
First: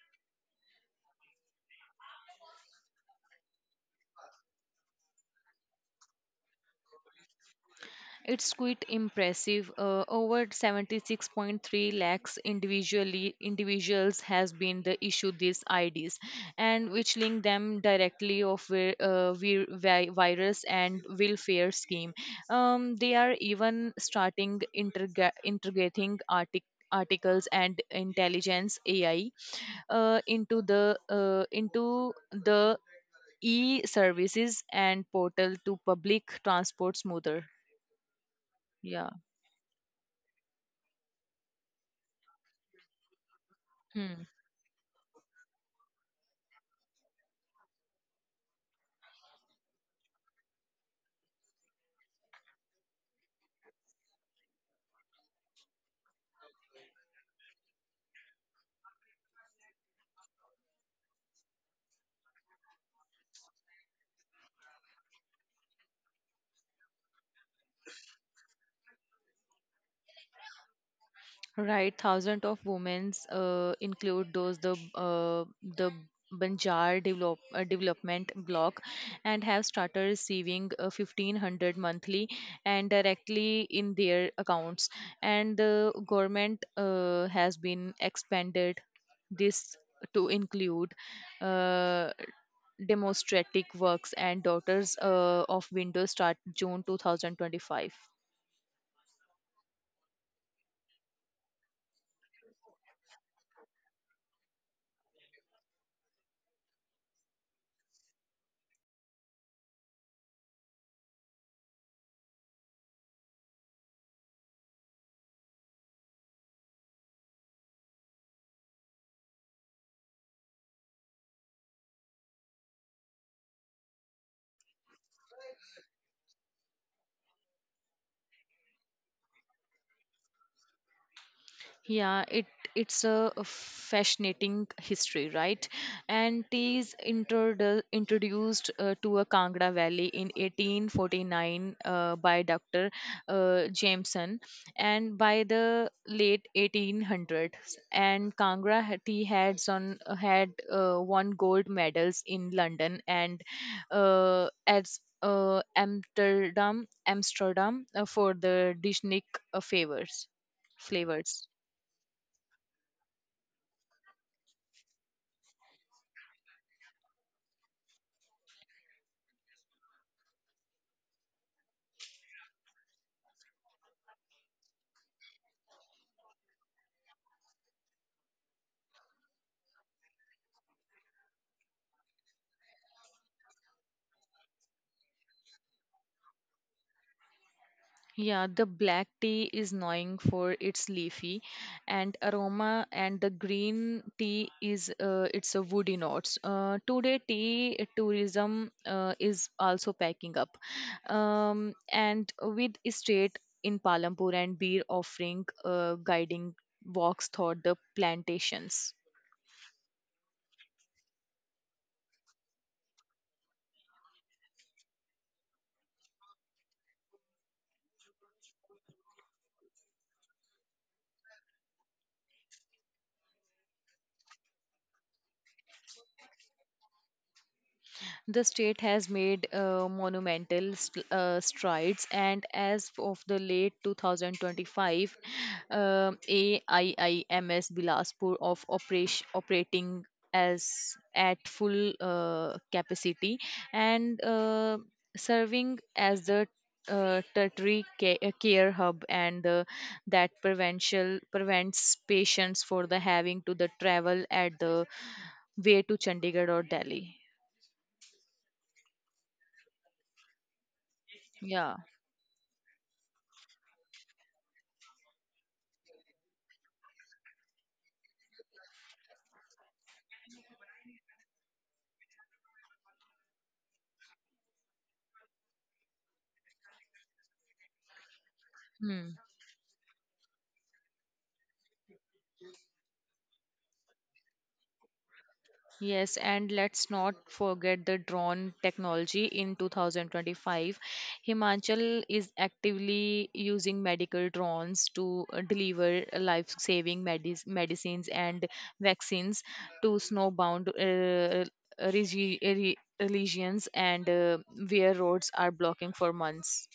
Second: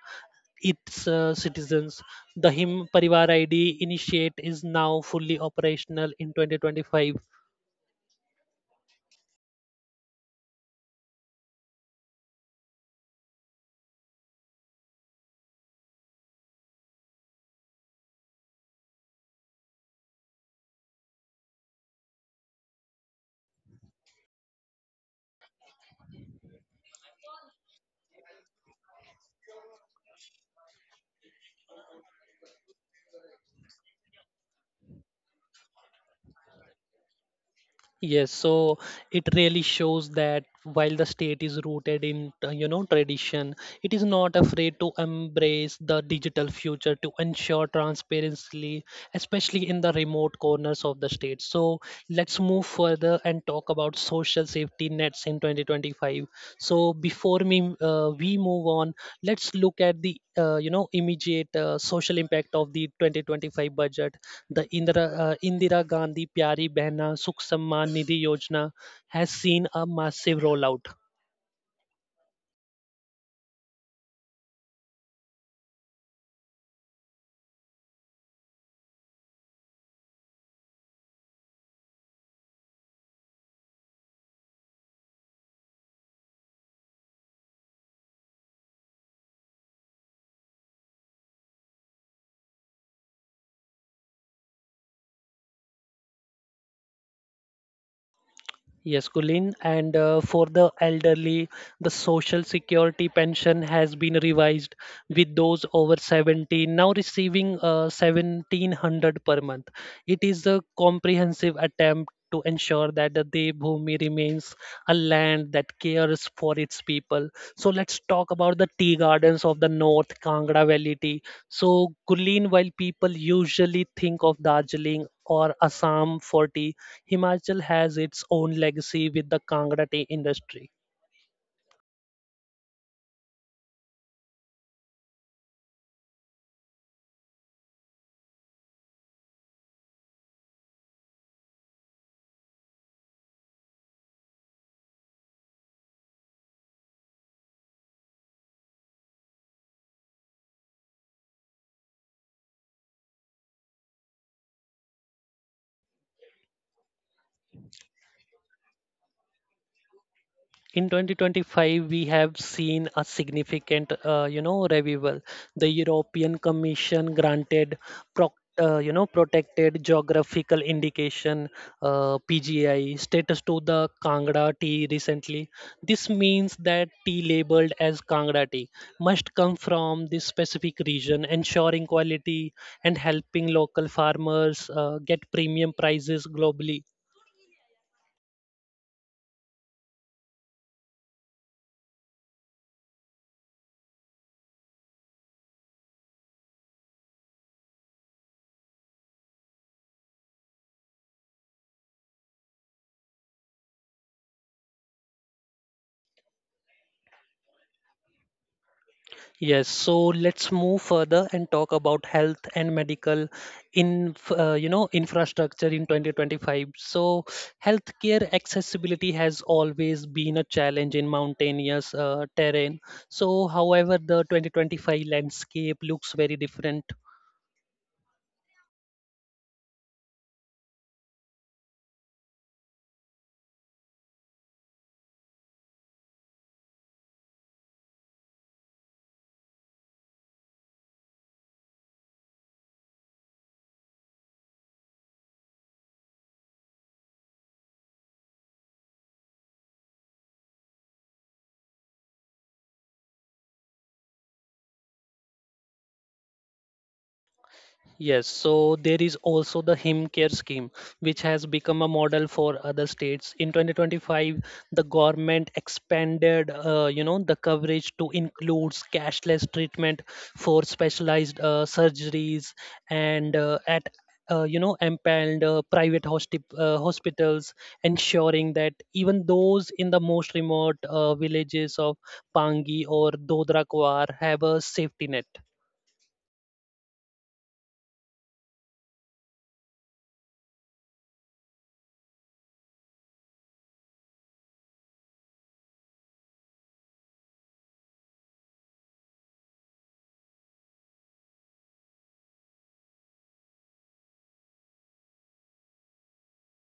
[SPEAKER 1] its uh, citizens. The Him Parivar ID initiate is now fully operational in 2025.
[SPEAKER 2] It's quite impressive. Over 76.3 lakhs individually individuals has been the issue these IDs, and which link them directly of virus and welfare scheme. They are even starting integrating articles and intelligence AI into the e-services and portal to public transport smoother.
[SPEAKER 1] Yes, so
[SPEAKER 2] Yeah.
[SPEAKER 1] it really shows that while the state is rooted in, tradition, it is
[SPEAKER 2] Hmm.
[SPEAKER 1] not afraid to embrace the digital future to ensure transparency, especially in the remote corners of the state. So let's move further and talk about social safety nets in 2025. So we move on. Let's look at the, immediate social impact of the 2025 budget. The Indira Gandhi Pyari Behna Sukh Samman Nidhi Yojana has seen a massive rollout.
[SPEAKER 2] Right, thousands of women's include those the Banjar development block and have started receiving 1500 monthly and directly in their accounts, and the government has been expanded this to include uh, demonstrative works and daughters of windows start june 2025.
[SPEAKER 1] Yes, Kulin. And for the elderly, the Social Security pension has been revised with those over 70 now receiving 1700 per month. It is a comprehensive attempt to ensure that the Devbhumi remains a land that cares for its people. So let's talk about the tea gardens of the North Kangra Valley tea. So, Kulin, while people usually think of Darjeeling or Assam for tea, Himachal has its own legacy with the Kangra tea industry.
[SPEAKER 2] Yeah, it's a fascinating history, right? And tea is introduced to a Kangra Valley in 1849 by Dr. Jameson, and by the late 1800s, and Kangra tea had won gold medals in London and as Amsterdam for the Dishnik favors
[SPEAKER 1] In
[SPEAKER 2] flavors.
[SPEAKER 1] 2025, we have seen a significant revival. The European Commission granted proc- protected geographical indication, PGI status to the Kangra tea recently. This means that tea labeled as Kangra tea must come from this specific region, ensuring quality and helping local farmers get premium prices globally.
[SPEAKER 2] Yeah, the black tea is knowing for its leafy and aroma, and the green tea is it's a woody notes. Today, tea tourism is also packing up, and with state in Palampur and beer offering guiding walks through the plantations.
[SPEAKER 1] Yes, so let's move further and talk about health and medical in you know infrastructure in 2025. So healthcare accessibility has always been a challenge in mountainous terrain. So however, the 2025 landscape looks very different.
[SPEAKER 2] The state has made monumental strides, and as of the late 2025, AIIMS Bilaspur of operating as at full capacity and serving as the tertiary care hub, and that prevential prevents patients for the having to the travel at the way to Chandigarh or Delhi.
[SPEAKER 1] Yes, so there is also the Him Care scheme, which has
[SPEAKER 2] Yeah.
[SPEAKER 1] become a model for other states. In 2025, the government expanded, the coverage to include cashless treatment for specialized surgeries and empaneled private hospitals, ensuring that
[SPEAKER 2] Hmm.
[SPEAKER 1] even those in the most remote villages of Pangi or Dodra Kuar have a safety net.
[SPEAKER 2] Yes, and let's not forget the drone technology. In 2025, Himachal is actively using medical drones to deliver life saving medicines and vaccines to snowbound regions and where roads are blocking for months.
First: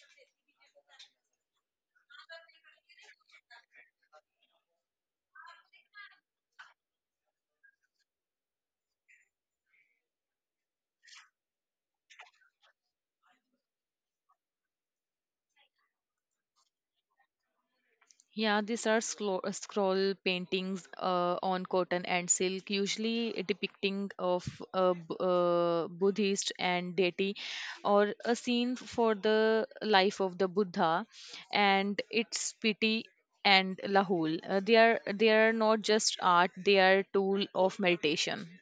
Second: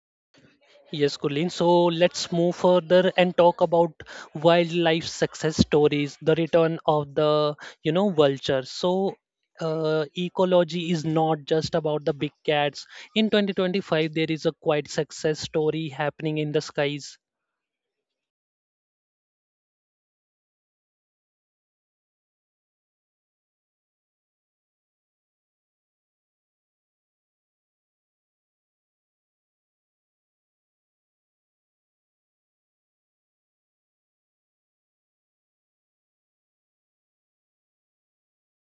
[SPEAKER 1] Yes, Kulin. So let's move further and talk about wildlife success stories, the return of the, vulture. So ecology is not just about the big cats. In 2025, there is a quite success story happening in the skies.
[SPEAKER 2] Yeah, these are scroll paintings on cotton and silk, usually depicting of a Buddhist and deity, or a scene for the life of the Buddha, and its pity and Lahul. They are not just art; they are tool of meditation.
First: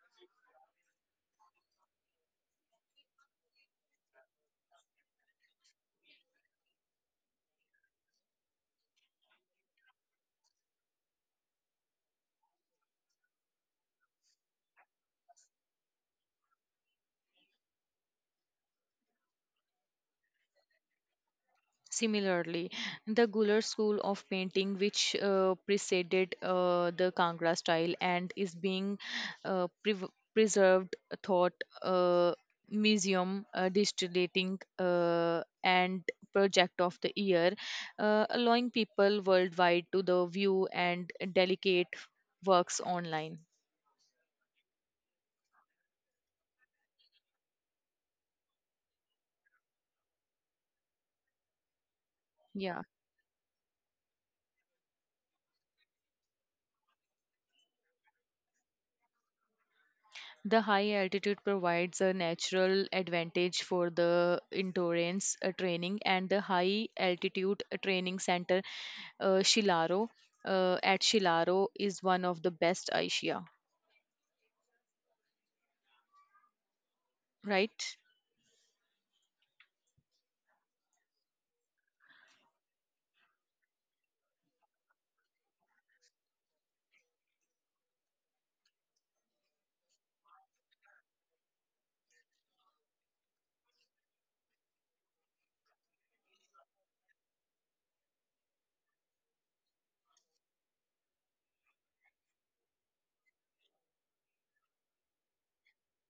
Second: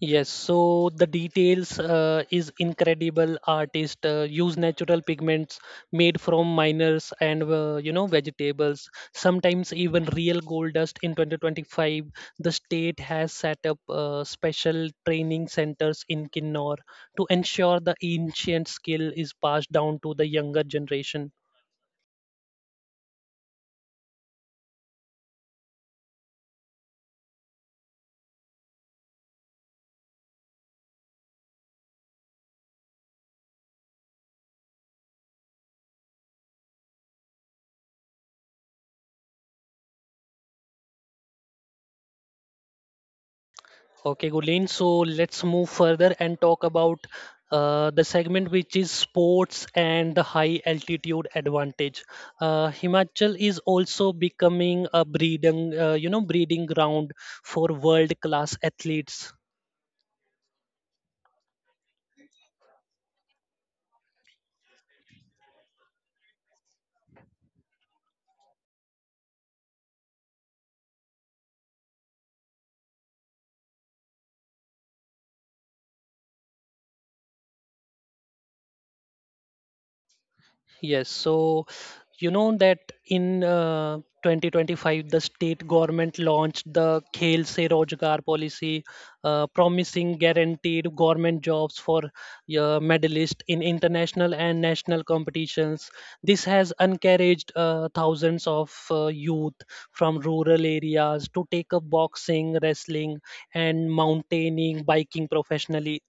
[SPEAKER 1] Yes, so the details is incredible. Artist use natural pigments made from miners and vegetables. Sometimes even real gold dust. In 2025, the state has set up special training centers in Kinnor to ensure the ancient skill is passed down to the younger generation.
[SPEAKER 2] Similarly, the Guler school of painting, which preceded the Kangra style and is being prev preserved, thought uh, museum distillating and project of the year, allowing people worldwide to the view and delicate works online.
[SPEAKER 1] Okay, Gulin. So let's move further and talk about the segment which is sports and the high altitude advantage.
[SPEAKER 2] Yeah.
[SPEAKER 1] Himachal is also becoming a breeding ground for world class athletes.
[SPEAKER 2] The high altitude provides a natural advantage for the endurance training, and the high altitude training center Shilaro at Shilaro is one of the best Asia, right?
[SPEAKER 1] Yes, so you know that in 2025, the state government launched the Khel Se Rozgar policy, promising guaranteed government jobs for medalists in international and national competitions. This has encouraged thousands of youth from rural areas to take up boxing, wrestling, and mountaineering, biking professionally.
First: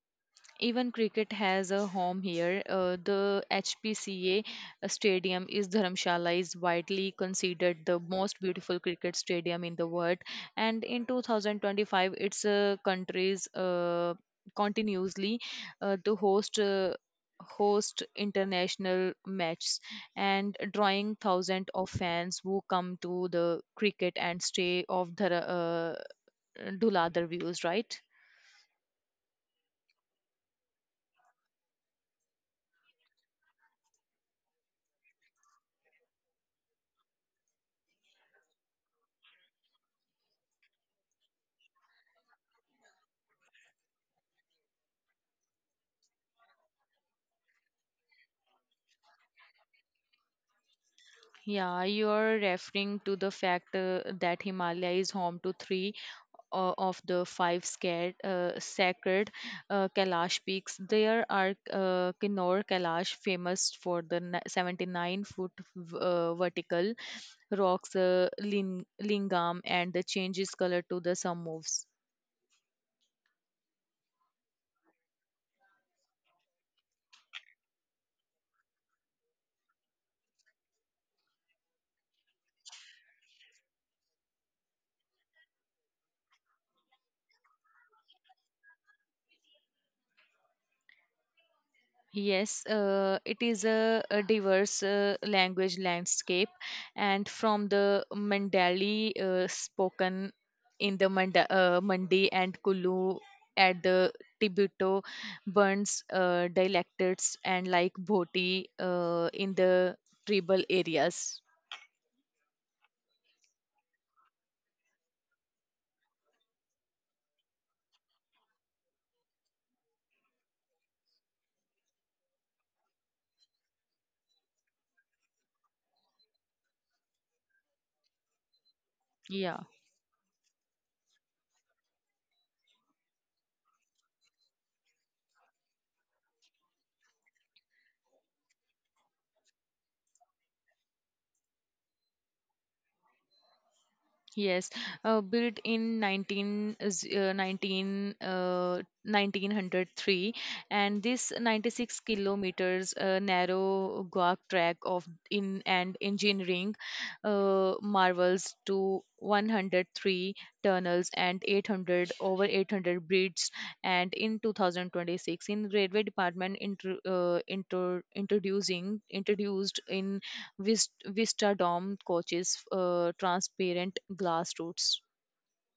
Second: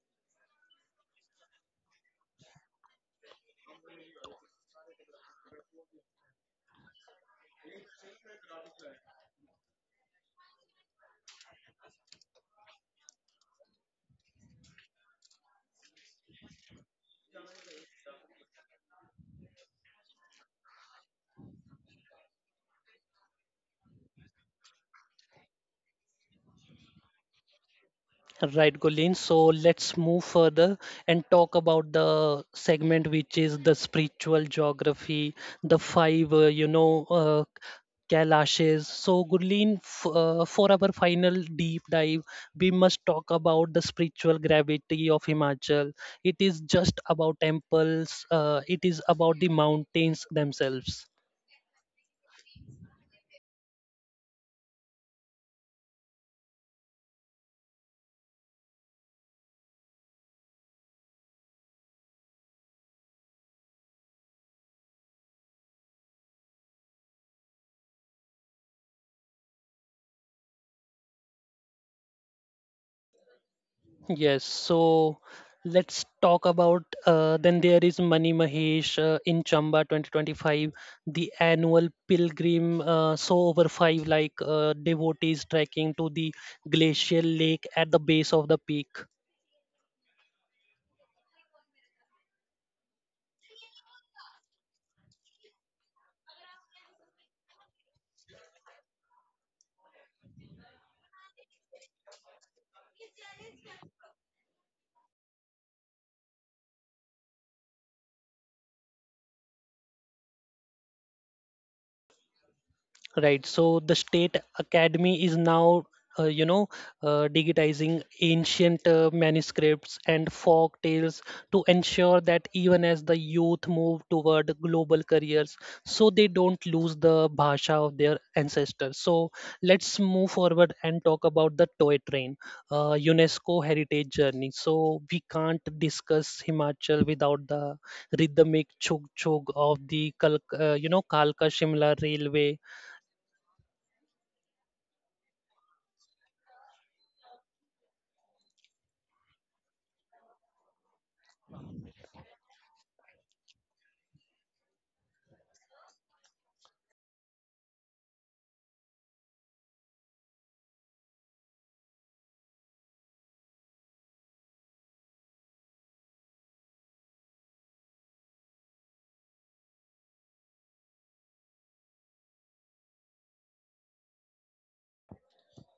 [SPEAKER 2] Even cricket has a home here. The HPCA stadium is Dharamshala is widely considered the most beautiful cricket stadium in the world, and in 2025, its countries continuously to host. Host international matches and drawing thousands of fans who come to the cricket and stay of the Dhuladhar views, right?
[SPEAKER 1] Right, Gulin. So let's move further and talk about the segment which is the spiritual geography, the five, Kailashes. So, Gurleen, for our final deep dive, we must talk about the spiritual gravity of Himachal. It is just about temples, it is about the mountains themselves.
[SPEAKER 2] Yeah, you're referring to the fact that Himalaya is home to three of the five sacred Kailash peaks. There are Kinnaur Kailash, famous for the 79 foot vertical rocks, lingam, and the changes color to the sun moves.
[SPEAKER 1] Yes, so let's talk about then there is Mani Mahesh in Chamba 2025, the annual pilgrim. So over five like devotees trekking to the glacial lake at the base of the peak.
[SPEAKER 2] Yes, it is a diverse language landscape, and from the Mandali spoken in the Mandi and Kulu at the Tibeto burns dialects and like Bhoti in the tribal areas.
[SPEAKER 1] Right. So the State Academy is now, uh, you know, digitizing ancient manuscripts and folk tales to ensure that even as the youth move toward global careers, so they don't lose the Bhasha of their ancestors. So
[SPEAKER 2] Yeah.
[SPEAKER 1] let's move forward and talk about the toy train, UNESCO heritage journey. So we can't discuss Himachal without the rhythmic chug chug of the, Kalka Shimla railway.
[SPEAKER 2] Yes, built in 1903, and this 96 kilometers narrow Goa track of in and engineering marvels to 103 tunnels and 800 bridges. And in 2026, in railway department, introduced in Vista Dome coaches, transparent glass routes.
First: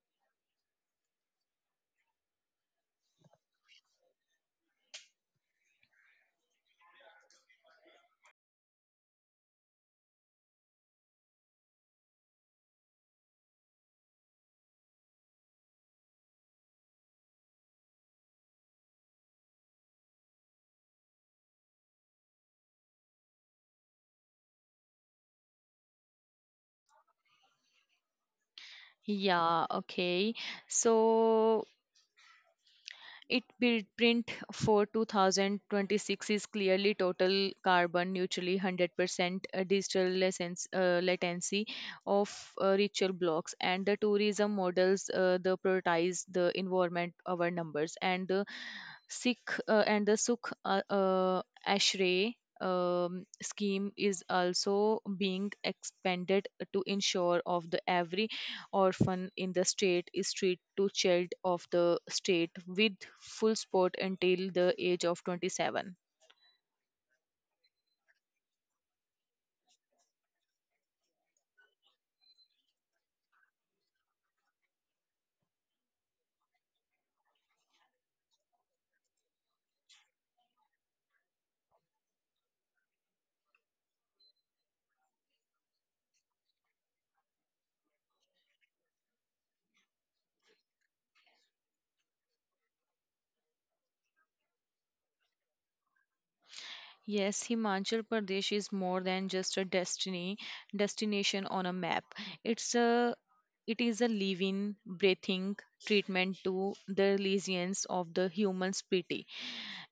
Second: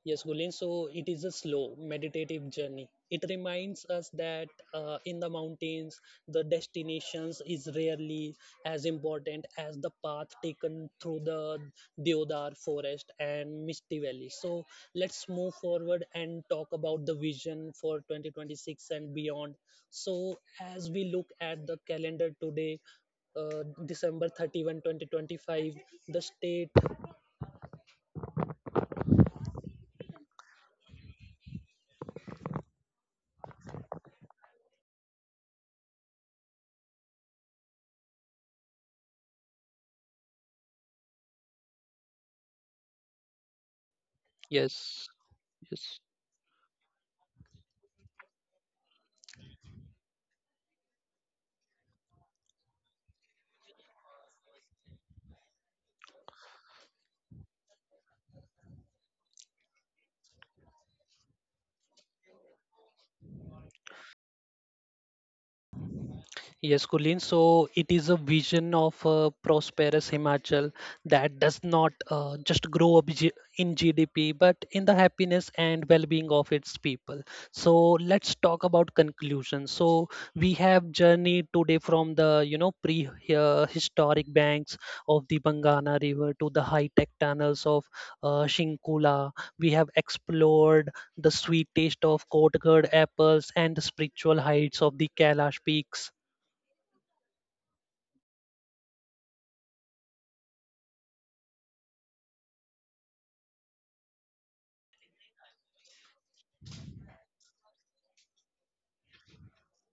[SPEAKER 1] Yes, Gulin. So it is a slow, meditative journey. It reminds us that in the mountains, the destinations is rarely as important as the path taken through the Deodar forest and Misty Valley. So let's move forward and talk about the vision for 2026 and beyond. So as we look at the calendar today, December 31, 2025, the state.
[SPEAKER 2] Yeah, okay. So it print for 2026 is clearly total carbon neutrally 100% digital lessons, latency of ritual blocks and the tourism
[SPEAKER 1] Yes.
[SPEAKER 2] models the
[SPEAKER 1] Yes.
[SPEAKER 2] prioritize the environment our numbers, and the Sukh Ashray scheme is also being expanded to ensure of the every orphan in the state is treated to child of the state with full support until the age of 27.
[SPEAKER 1] Yes, Kulin. So it is a vision of a prosperous Himachal that does not just grow up in GDP, but in the happiness and well-being of its people. So let's talk about conclusion. So we have journeyed today from the pre-historic banks of the Bangana River to the high-tech tunnels of Shinkula. We have explored the sweet taste of Kotgarh apples and the spiritual heights of the Kailash peaks.
[SPEAKER 2] Yes, Himachal Pradesh is more than just a destiny destination on a map. It's a it is a living, breathing treatment to the lesions of the human spirit,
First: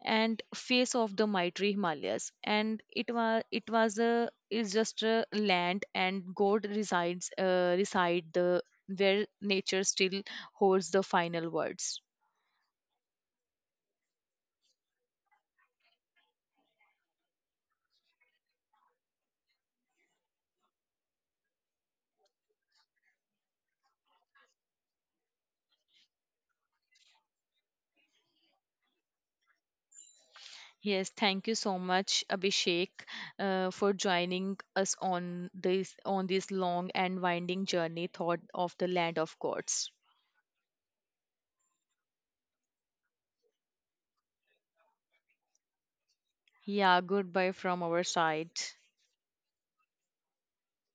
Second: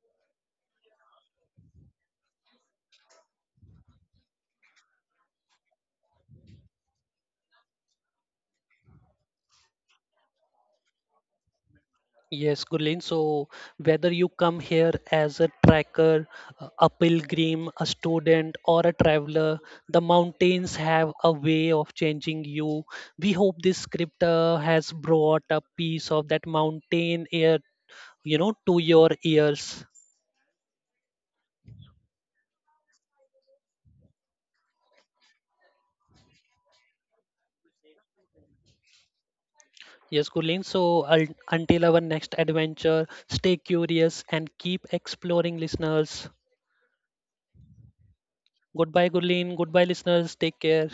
[SPEAKER 2] and face of the mighty Himalayas. And it was a is just a land and God reside the where nature still holds the final words.
[SPEAKER 1] Yes, Gurleen. So, whether you come here as a trekker, a pilgrim, a student, or a traveler, the mountains have a way of changing you. We hope this script has brought a piece of that mountain air, to your ears.
[SPEAKER 2] Yes, thank you so much, Abhishek, for joining us on this long and winding journey thought of the land of gods.
[SPEAKER 1] Yes, Gurleen. So, until our next adventure, stay curious and keep exploring, listeners.
[SPEAKER 2] Yeah, goodbye from our side.
[SPEAKER 1] Goodbye, Gurleen. Goodbye, listeners. Take care.